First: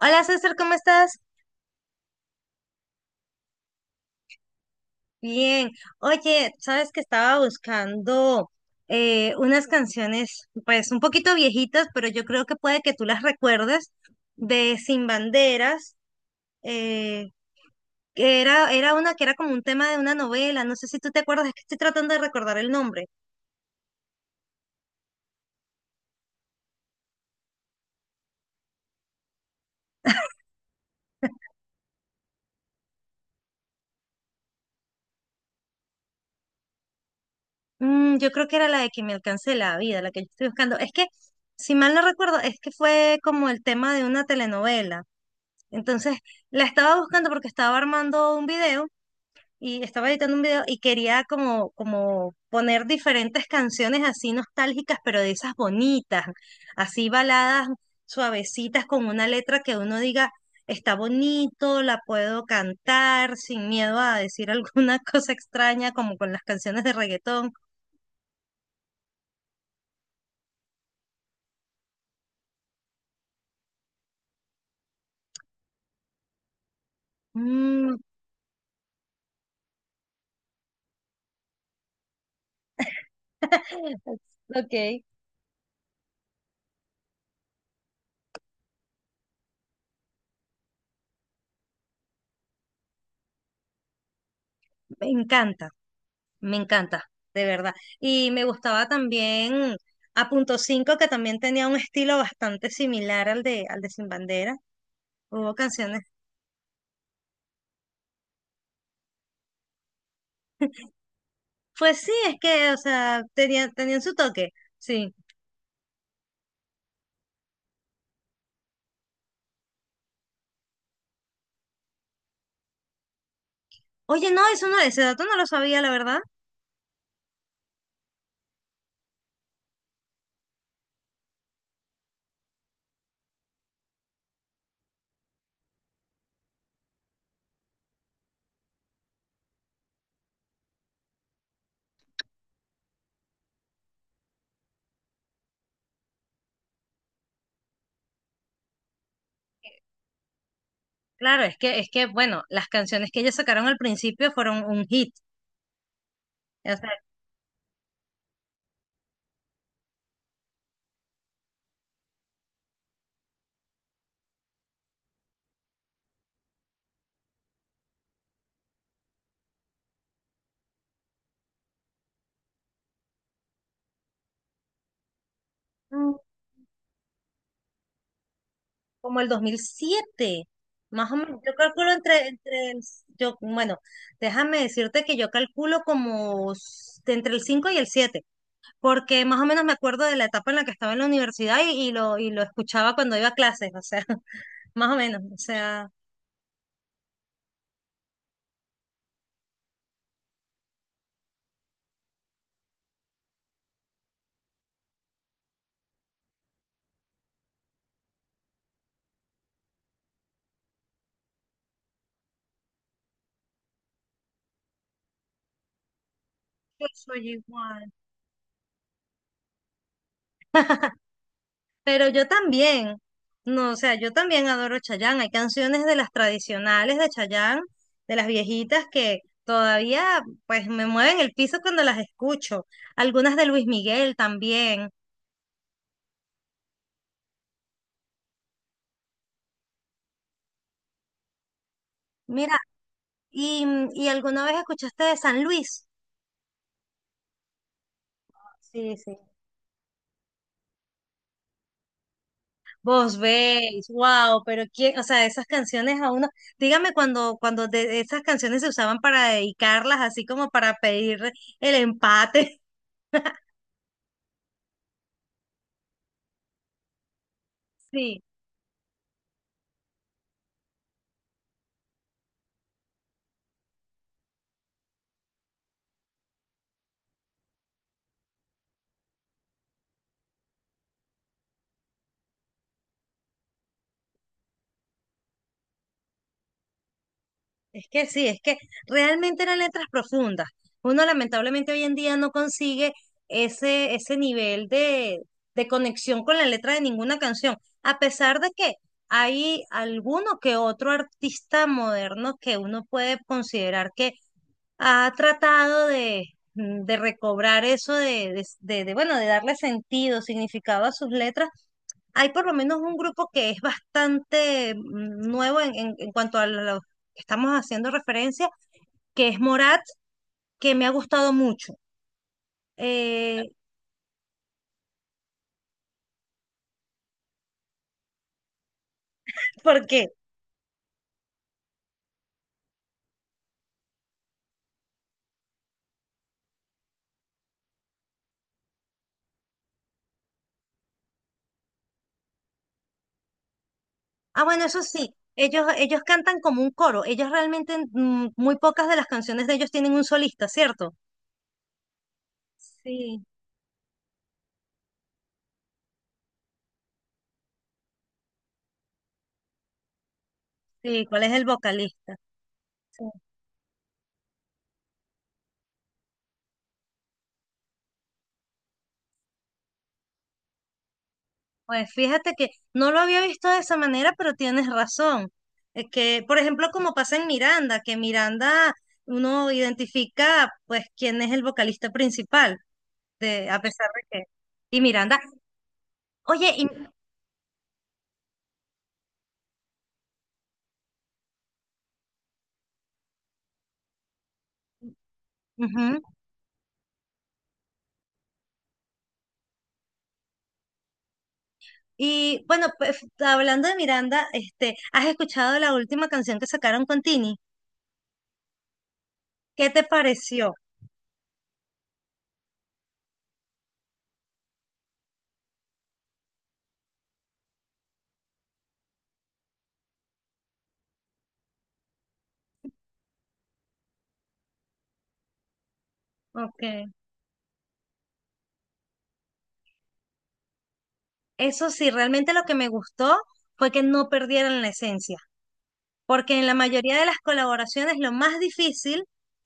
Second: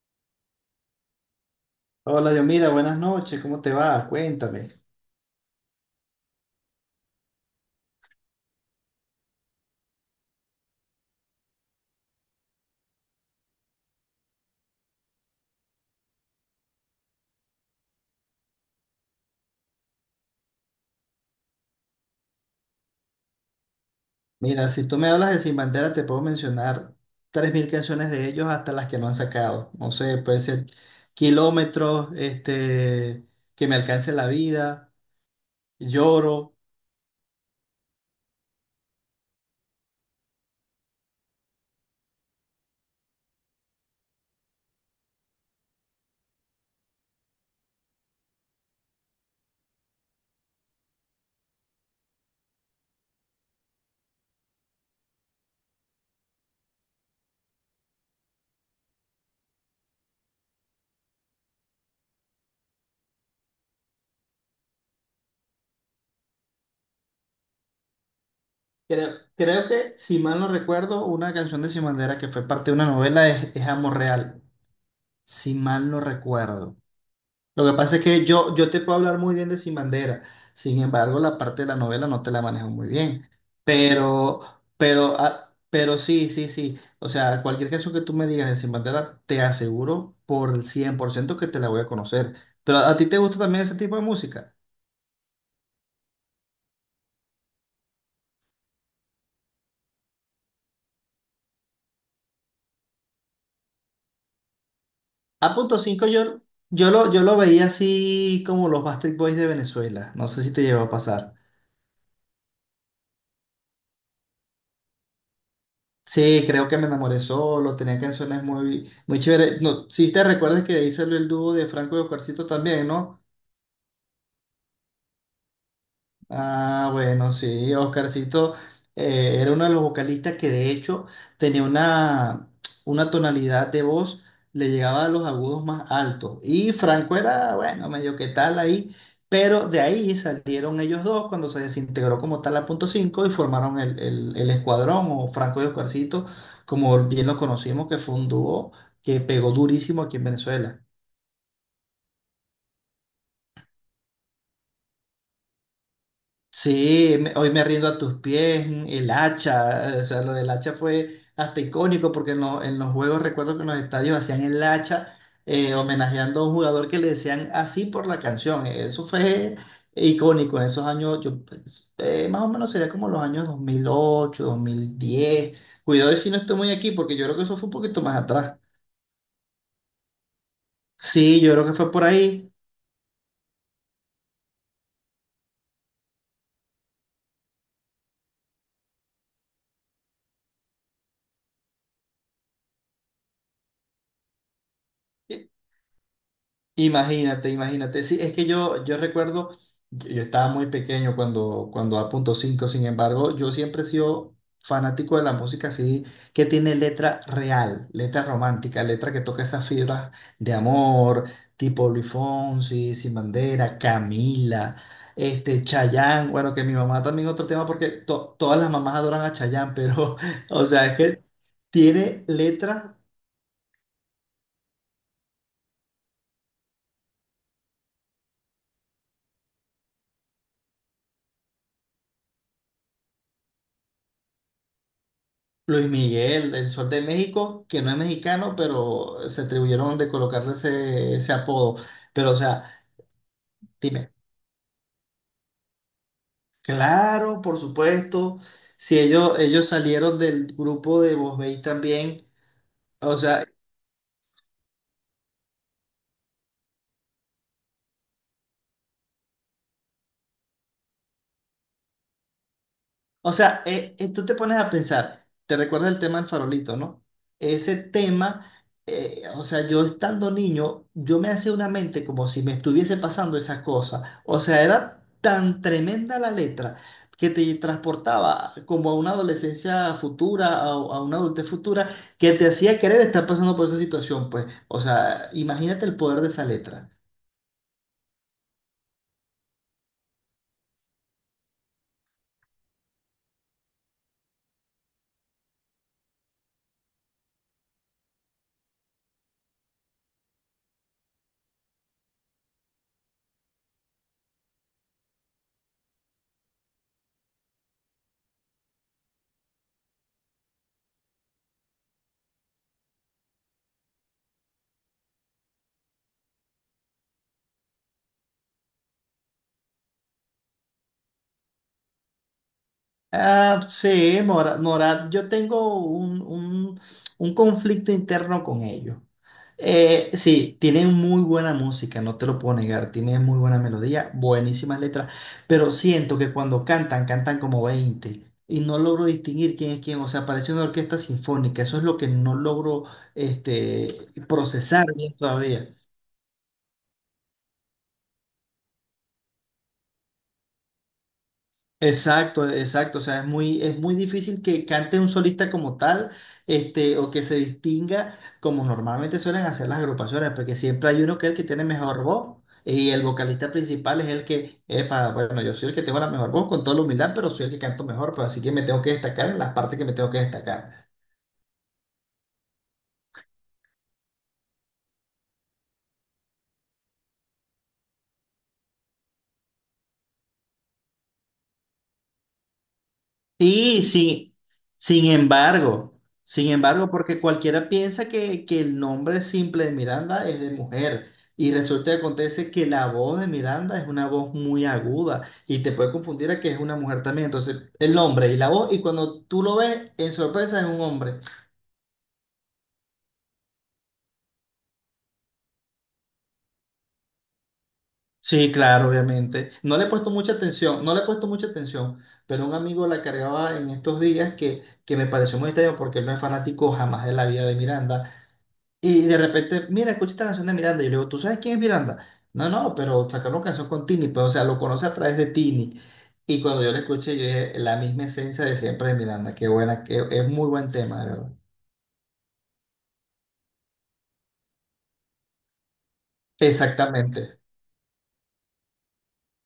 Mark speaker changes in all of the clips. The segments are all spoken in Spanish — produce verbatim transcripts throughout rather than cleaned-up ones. Speaker 1: Hola César, ¿cómo estás?
Speaker 2: Hola, Dios, mira, buenas noches, ¿cómo te va? Cuéntame.
Speaker 1: Bien. Oye, sabes que estaba buscando eh, unas canciones, pues un poquito viejitas, pero yo creo que puede que tú las recuerdes, de Sin Banderas, eh, que era, era una que era como un tema de una novela, no sé si tú te acuerdas, es que estoy tratando de recordar el nombre.
Speaker 2: Mira, si tú me hablas de Sin Bandera, te puedo mencionar tres mil canciones de ellos hasta las que no han sacado. No sé, puede ser Kilómetros, este, Que me alcance la vida, Lloro.
Speaker 1: Mm, yo creo que era la de que me alcance la vida, la que yo estoy buscando. Es que, si mal no recuerdo, es que fue como el tema de una telenovela. Entonces, la estaba buscando porque estaba armando un video y estaba editando un video y quería como, como poner diferentes canciones así nostálgicas, pero de esas bonitas, así baladas suavecitas con una letra que uno diga, está bonito, la puedo cantar sin miedo a decir alguna cosa extraña como con las canciones de reggaetón.
Speaker 2: Creo, creo que, si mal no recuerdo, una canción de Sin Bandera que fue parte de una novela es, es Amor Real, si mal no recuerdo. Lo que pasa
Speaker 1: Mm.
Speaker 2: es que yo, yo te puedo hablar muy bien de Sin Bandera, sin embargo, la parte de la novela no te la manejo muy bien. Pero,
Speaker 1: Ok.
Speaker 2: pero, ah, pero sí, sí, sí. O sea, cualquier canción que tú me digas de Sin Bandera, te aseguro por el cien por ciento que te la voy a conocer. Pero a, a ti te gusta también ese tipo de música.
Speaker 1: Me encanta, me encanta, de verdad. Y me gustaba también a punto cinco, que también tenía un estilo bastante similar al de, al de Sin Bandera.
Speaker 2: A
Speaker 1: Hubo
Speaker 2: punto
Speaker 1: canciones.
Speaker 2: cinco yo, yo lo, yo lo veía así como los Backstreet Boys de Venezuela. No sé si te llegó a pasar.
Speaker 1: Pues sí, es que, o sea, tenía- tenían su toque. Sí.
Speaker 2: Sí, creo que me enamoré solo, tenía canciones muy, muy chéveres. No, sí te recuerdas que ahí el dúo de Franco y Oscarcito también, ¿no?
Speaker 1: Oye, no, eso no, ese dato no lo sabía, la verdad.
Speaker 2: Ah, bueno, sí, Oscarcito eh, era uno de los vocalistas que de hecho tenía una, una tonalidad de voz, le llegaba a los agudos más altos. Y Franco era, bueno, medio que tal ahí, pero de ahí salieron ellos dos cuando se desintegró como tal la punto cinco y formaron el, el, el escuadrón o Franco y Oscarcito, como bien lo conocimos, que fue un dúo que pegó durísimo aquí en Venezuela.
Speaker 1: Claro, es que, es que, bueno, las canciones que ellos sacaron al principio fueron un hit. O sea,
Speaker 2: Sí, me- hoy me rindo a tus pies, el hacha, eh, o sea, lo del hacha fue hasta icónico porque en, lo- en los juegos recuerdo que en los estadios hacían el hacha eh, homenajeando a un jugador que le decían así por la canción, eso fue icónico en esos años, yo, pues, eh, más o menos sería como los años dos mil ocho, dos mil diez,
Speaker 1: mm,
Speaker 2: cuidado si no estoy muy aquí porque yo creo que eso fue un poquito más atrás,
Speaker 1: como el dos mil siete. Más o menos,
Speaker 2: sí, yo
Speaker 1: yo
Speaker 2: creo que fue
Speaker 1: calculo
Speaker 2: por
Speaker 1: entre,
Speaker 2: ahí.
Speaker 1: entre el, yo, bueno, déjame decirte que yo calculo como s- de entre el cinco y el siete, porque más o menos me acuerdo de la etapa en la que estaba en la universidad y, y lo, y lo escuchaba cuando iba a clases, o sea, más o menos, o sea,
Speaker 2: Imagínate, imagínate. Sí, es que yo, yo recuerdo, yo yo estaba muy pequeño cuando, cuando a punto cinco. Sin embargo, yo siempre he sido fanático de la música así, que tiene letra real, letra romántica, letra que toca esas fibras de amor, tipo Luis Fonsi, Sin Bandera, Camila, este, Chayanne, bueno, que mi
Speaker 1: yo
Speaker 2: mamá también
Speaker 1: soy
Speaker 2: otro tema, porque
Speaker 1: igual.
Speaker 2: to- todas las mamás adoran a Chayanne, pero, o sea, es que
Speaker 1: Pero
Speaker 2: tiene
Speaker 1: yo
Speaker 2: letras.
Speaker 1: también, no, o sea, yo también adoro Chayanne. Hay canciones de las tradicionales de Chayanne, de las viejitas que todavía pues me mueven el piso cuando las escucho. Algunas de Luis Miguel también.
Speaker 2: Luis Miguel, el Sol de México, que no es mexicano, pero se atribuyeron de colocarle ese, ese apodo. Pero, o
Speaker 1: Mira,
Speaker 2: sea,
Speaker 1: ¿y, mm, y
Speaker 2: dime,
Speaker 1: alguna vez escuchaste de San Luis?
Speaker 2: claro, por supuesto,
Speaker 1: Sí,
Speaker 2: si
Speaker 1: sí.
Speaker 2: ellos, ellos salieron del grupo de Voz Veis también, o
Speaker 1: Vos
Speaker 2: sea.
Speaker 1: veis, wow, pero quién, o sea, esas canciones a uno, dígame cuando, cuando de esas canciones se usaban para dedicarlas, así como para pedir el empate.
Speaker 2: O sea, eh, eh, tú te pones a pensar, te recuerda el tema del farolito, ¿no? Ese
Speaker 1: Sí.
Speaker 2: tema, eh, o sea, yo estando niño, yo me hacía una mente como si me estuviese pasando esas cosas. O sea, era tan tremenda la letra que te transportaba como a una adolescencia futura, a, a una adultez futura, que te hacía querer estar pasando por esa situación, pues. O sea, imagínate el poder de esa letra.
Speaker 1: Es que sí, es que realmente eran letras profundas. Uno lamentablemente hoy en día no consigue ese, ese nivel de, de conexión con la letra de ninguna canción, a pesar de que hay alguno que otro artista moderno que uno puede considerar que ha tratado de, de recobrar eso de, de, de, de, bueno, de darle sentido, significado a sus letras. Hay por lo menos un grupo que es bastante mm, nuevo en, en- en cuanto a lo que estamos haciendo referencia, que es Morat, que me ha gustado mucho. Eh,
Speaker 2: Ah, sí, Mora- Morat, yo tengo un, un- un conflicto interno con ellos.
Speaker 1: ¿Por qué?
Speaker 2: Eh, sí, tienen muy buena música, no te lo puedo negar, tienen muy buena melodía, buenísimas letras, pero siento que cuando cantan, cantan como veinte y no logro distinguir quién es quién, o sea, parece una orquesta sinfónica, eso es lo que no logro este,
Speaker 1: Ah, bueno, eso
Speaker 2: procesar
Speaker 1: sí,
Speaker 2: bien
Speaker 1: ellos,
Speaker 2: todavía.
Speaker 1: ellos cantan como un coro. Ellos realmente, mm, muy pocas de las canciones de ellos tienen un solista, ¿cierto?
Speaker 2: Exacto, exacto. O sea,
Speaker 1: Sí,
Speaker 2: es muy, es muy difícil que cante un solista como tal, este, o que se distinga como normalmente suelen hacer las agrupaciones, porque siempre hay
Speaker 1: sí,
Speaker 2: uno
Speaker 1: ¿cuál
Speaker 2: que es
Speaker 1: es
Speaker 2: el
Speaker 1: el
Speaker 2: que tiene mejor
Speaker 1: vocalista?
Speaker 2: voz. Y el vocalista principal es el que, epa, bueno, yo soy el que tengo la mejor voz con toda la humildad, pero soy el que canto mejor, pues así que me tengo que destacar en las partes que me tengo que destacar.
Speaker 1: Pues fíjate que no lo había visto de esa manera, pero tienes razón. Es que, por ejemplo, como pasa en Miranda, que Miranda uno identifica pues quién es el vocalista principal, de, a
Speaker 2: Sí,
Speaker 1: pesar de que...
Speaker 2: sí.
Speaker 1: Y
Speaker 2: Sin
Speaker 1: Miranda,
Speaker 2: embargo,
Speaker 1: oye,
Speaker 2: sin
Speaker 1: y,
Speaker 2: embargo, porque cualquiera piensa que, que el nombre simple de Miranda es de mujer y resulta que acontece que la voz de Miranda es una voz muy aguda y te puede
Speaker 1: ujú,
Speaker 2: confundir a que es una mujer también. Entonces, el nombre y la voz y cuando tú lo ves, en sorpresa es un hombre.
Speaker 1: y, bueno, pues, hablando de Miranda, este, ¿has escuchado la última canción que sacaron con Tini?
Speaker 2: Sí, claro, obviamente.
Speaker 1: ¿Qué
Speaker 2: No
Speaker 1: te
Speaker 2: le he puesto mucha
Speaker 1: pareció?
Speaker 2: atención, no le he puesto mucha atención, pero un amigo la cargaba en estos días que, que me pareció muy extraño porque él no es fanático jamás de la vida de Miranda. Y de repente, mira, escucha esta canción de Miranda. Y yo le digo, ¿tú sabes quién es Miranda? No, no, pero sacaron canción con Tini, pues, o sea, lo conoce a través de Tini. Y cuando yo la
Speaker 1: Okay.
Speaker 2: escuché, yo dije, la misma esencia de siempre de Miranda. Qué buena, que es muy buen tema, de verdad.
Speaker 1: Eso sí, realmente lo que me gustó fue que no perdieran la esencia. Porque en la mayoría de las
Speaker 2: Exactamente.
Speaker 1: colaboraciones lo más difícil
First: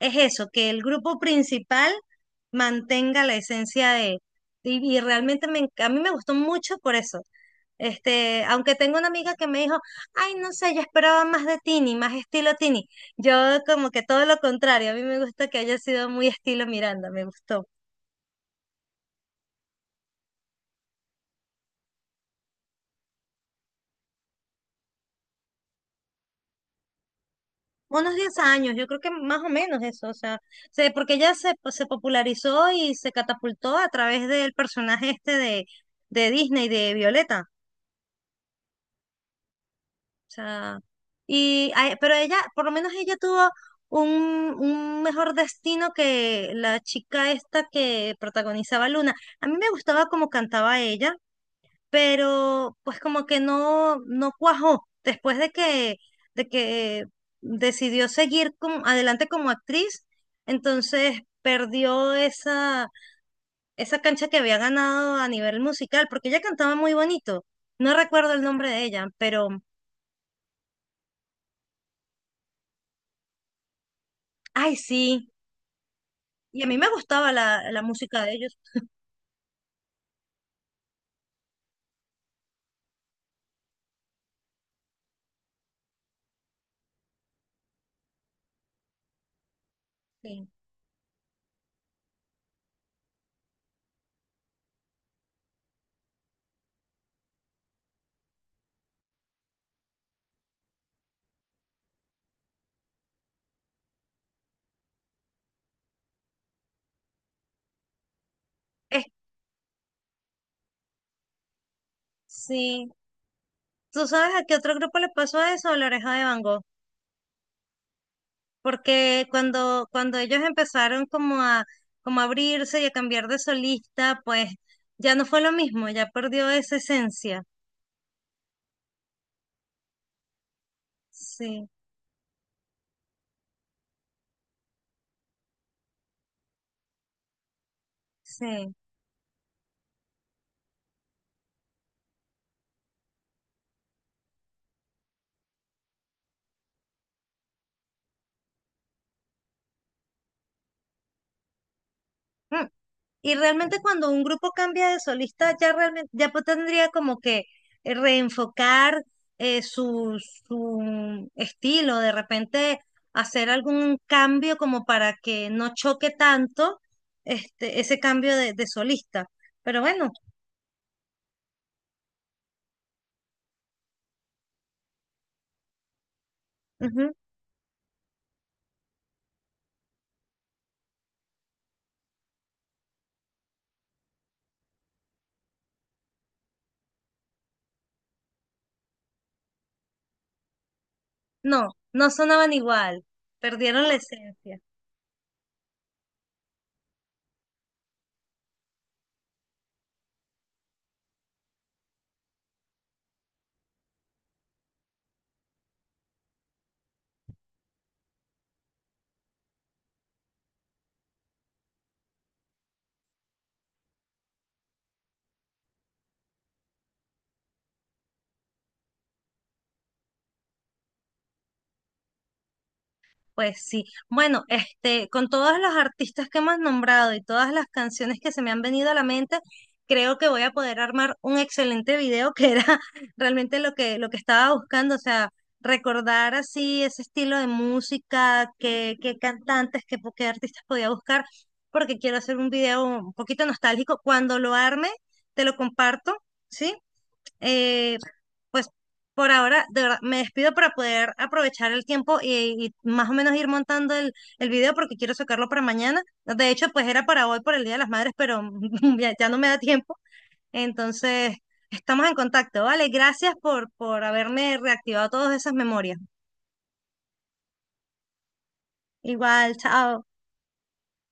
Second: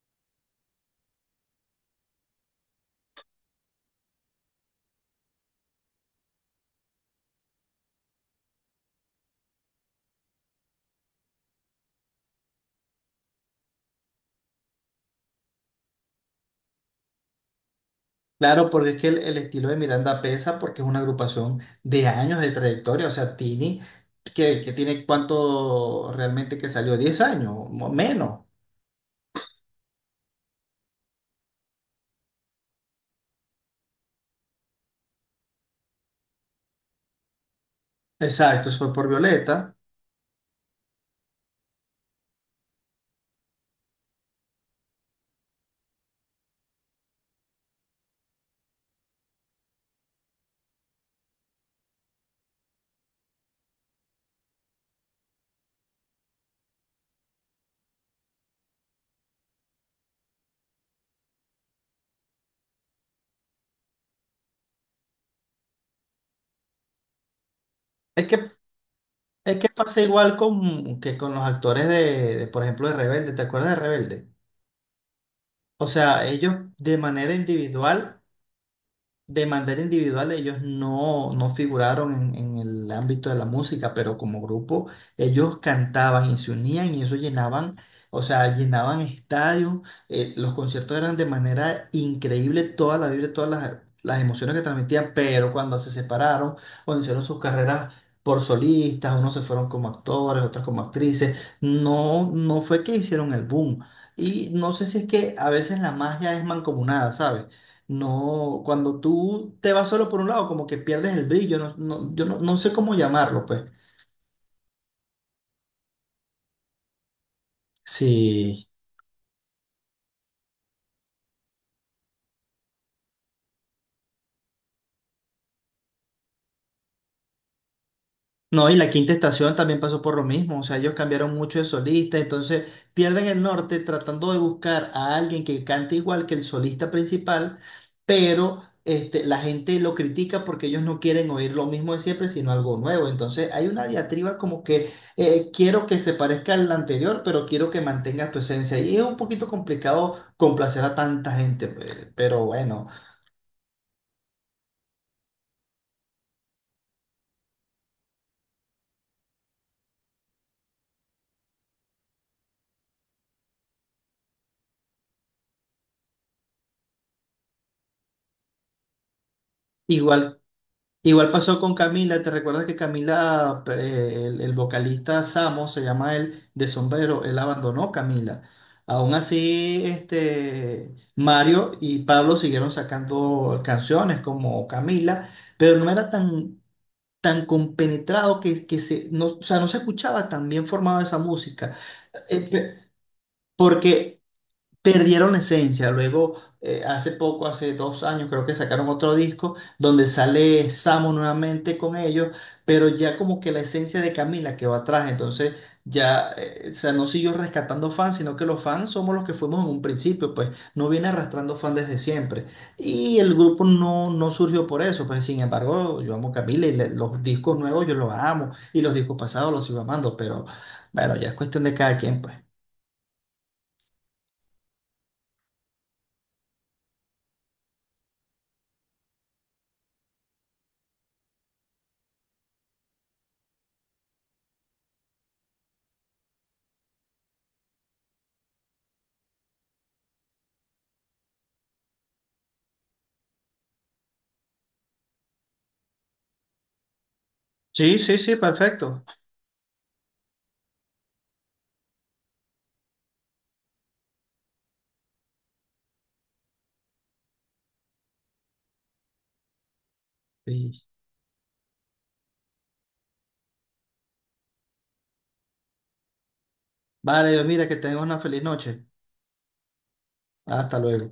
Speaker 1: es eso, que el grupo principal mantenga la esencia de... Y, y realmente me enc- a mí me gustó mucho por eso. Este, aunque tengo una amiga que me dijo, ay, no sé, yo esperaba más de Tini, más estilo Tini. Yo como que todo lo contrario, a mí me gusta que haya sido muy estilo Miranda, me gustó.
Speaker 2: Claro, porque es que el, el estilo de Miranda pesa porque es una agrupación de años de trayectoria. O sea, Tini, que, que tiene cuánto realmente que salió, diez años, mo-
Speaker 1: Unos diez
Speaker 2: menos.
Speaker 1: años, yo creo que más o menos eso, o sea, se- porque ella se, pues, se popularizó y se catapultó a través del personaje este de, de Disney, de Violeta,
Speaker 2: Exacto, eso fue por Violeta.
Speaker 1: o sea, y, a- pero ella, por lo menos ella tuvo un, un mejor destino que la chica esta que protagonizaba Luna. A mí me gustaba cómo cantaba ella, pero pues como que no, no cuajó. Después de que, de que decidió seguir como- adelante como actriz, entonces perdió esa, esa cancha que había ganado a nivel musical, porque ella cantaba muy bonito. No
Speaker 2: Es
Speaker 1: recuerdo el
Speaker 2: que
Speaker 1: nombre de ella, pero,
Speaker 2: Es que pasa igual con, que con los actores de, de, por ejemplo, de Rebelde. ¿Te acuerdas de Rebelde?
Speaker 1: ay, sí.
Speaker 2: O sea, ellos
Speaker 1: Y a mí me
Speaker 2: de
Speaker 1: gustaba
Speaker 2: manera
Speaker 1: la, la música
Speaker 2: individual.
Speaker 1: de ellos.
Speaker 2: De manera individual, ellos no, no figuraron en, en el ámbito de la música, pero como grupo, ellos cantaban y se unían y eso llenaban, o sea, llenaban estadios. Eh,
Speaker 1: Sí.
Speaker 2: los conciertos eran de manera increíble, toda la vibra, todas las, las emociones que transmitían, pero cuando se separaron o hicieron sus carreras por solistas, unos se fueron como actores, otros como actrices, no, no fue que hicieron el boom. Y no sé si es que a veces la magia es mancomunada, ¿sabes? No, cuando
Speaker 1: Es-
Speaker 2: tú te vas solo por un lado, como que pierdes el brillo, no, no- yo no, no sé
Speaker 1: sí.
Speaker 2: cómo llamarlo, pues.
Speaker 1: ¿Tú sabes a qué otro grupo le pasó eso? A La Oreja de Van Gogh.
Speaker 2: Sí.
Speaker 1: Porque cuando, cuando ellos empezaron como a, como a abrirse y a cambiar de solista, pues ya no fue lo mismo, ya perdió esa esencia.
Speaker 2: No, y la Quinta Estación también pasó por lo mismo, o sea, ellos cambiaron mucho de
Speaker 1: Sí,
Speaker 2: solista, entonces pierden el norte tratando de buscar a alguien que cante igual que el solista principal, pero
Speaker 1: sí.
Speaker 2: este, la gente lo critica porque ellos no quieren oír lo mismo de siempre, sino algo nuevo. Entonces hay una diatriba como que eh, quiero que se parezca al anterior, pero quiero que mantengas tu esencia. Y es un poquito complicado complacer a tanta gente, pues, pero
Speaker 1: Mm.
Speaker 2: bueno.
Speaker 1: Y realmente cuando un grupo cambia de solista, ya realmente, ya pues tendría como que eh, reenfocar eh, su, su estilo, de repente hacer algún cambio como para que no choque tanto este, ese cambio de, de solista. Pero bueno.
Speaker 2: Igual Igual pasó con Camila, ¿te recuerdas que Camila, eh, el, el vocalista Samo, se llama él, de Sombrero, él abandonó Camila. Aún así, este, Mario y Pablo siguieron sacando canciones como Camila, pero no era tan, tan compenetrado que, que se, no, o sea, no se escuchaba tan bien formada esa
Speaker 1: No,
Speaker 2: música.
Speaker 1: no
Speaker 2: Eh,
Speaker 1: sonaban
Speaker 2: pe-
Speaker 1: igual, perdieron la
Speaker 2: Porque
Speaker 1: esencia.
Speaker 2: perdieron la esencia. Luego, eh, hace poco, hace dos años, creo que sacaron otro disco donde sale Samo nuevamente con ellos, pero ya como que la esencia de Camila quedó atrás. Entonces, ya, eh, o sea, no siguió rescatando fans, sino que los fans somos los que fuimos en un principio, pues no viene arrastrando fans desde siempre. Y el grupo no, no surgió por eso, pues sin embargo, yo amo Camila y le- los discos nuevos yo los amo y los discos pasados los sigo amando, pero bueno, ya es cuestión de cada quien, pues.
Speaker 1: Pues sí. Bueno, este, con todos los artistas que hemos nombrado y todas las canciones que se me han venido a la mente, creo que voy a poder armar un excelente video que era realmente lo que, lo que estaba buscando, o sea, recordar así ese estilo de música, qué, qué cantantes, qué, po- qué artistas podía buscar, porque quiero hacer un video un poquito nostálgico. Cuando lo arme, te lo comparto, ¿sí? Eh,
Speaker 2: Sí, sí, sí,
Speaker 1: pues
Speaker 2: perfecto.
Speaker 1: por ahora, de verdad, me despido para poder aprovechar el tiempo y, y más o menos ir montando el, el video porque quiero sacarlo para mañana. De hecho, pues era para hoy por el Día de las Madres, pero ya, ya no me da tiempo.
Speaker 2: Sí.
Speaker 1: Entonces, estamos en contacto, ¿vale? Gracias por, por haberme reactivado todas esas memorias.
Speaker 2: Vale, Dios, mira, que tengas una feliz noche.
Speaker 1: Igual, chao.
Speaker 2: Hasta luego.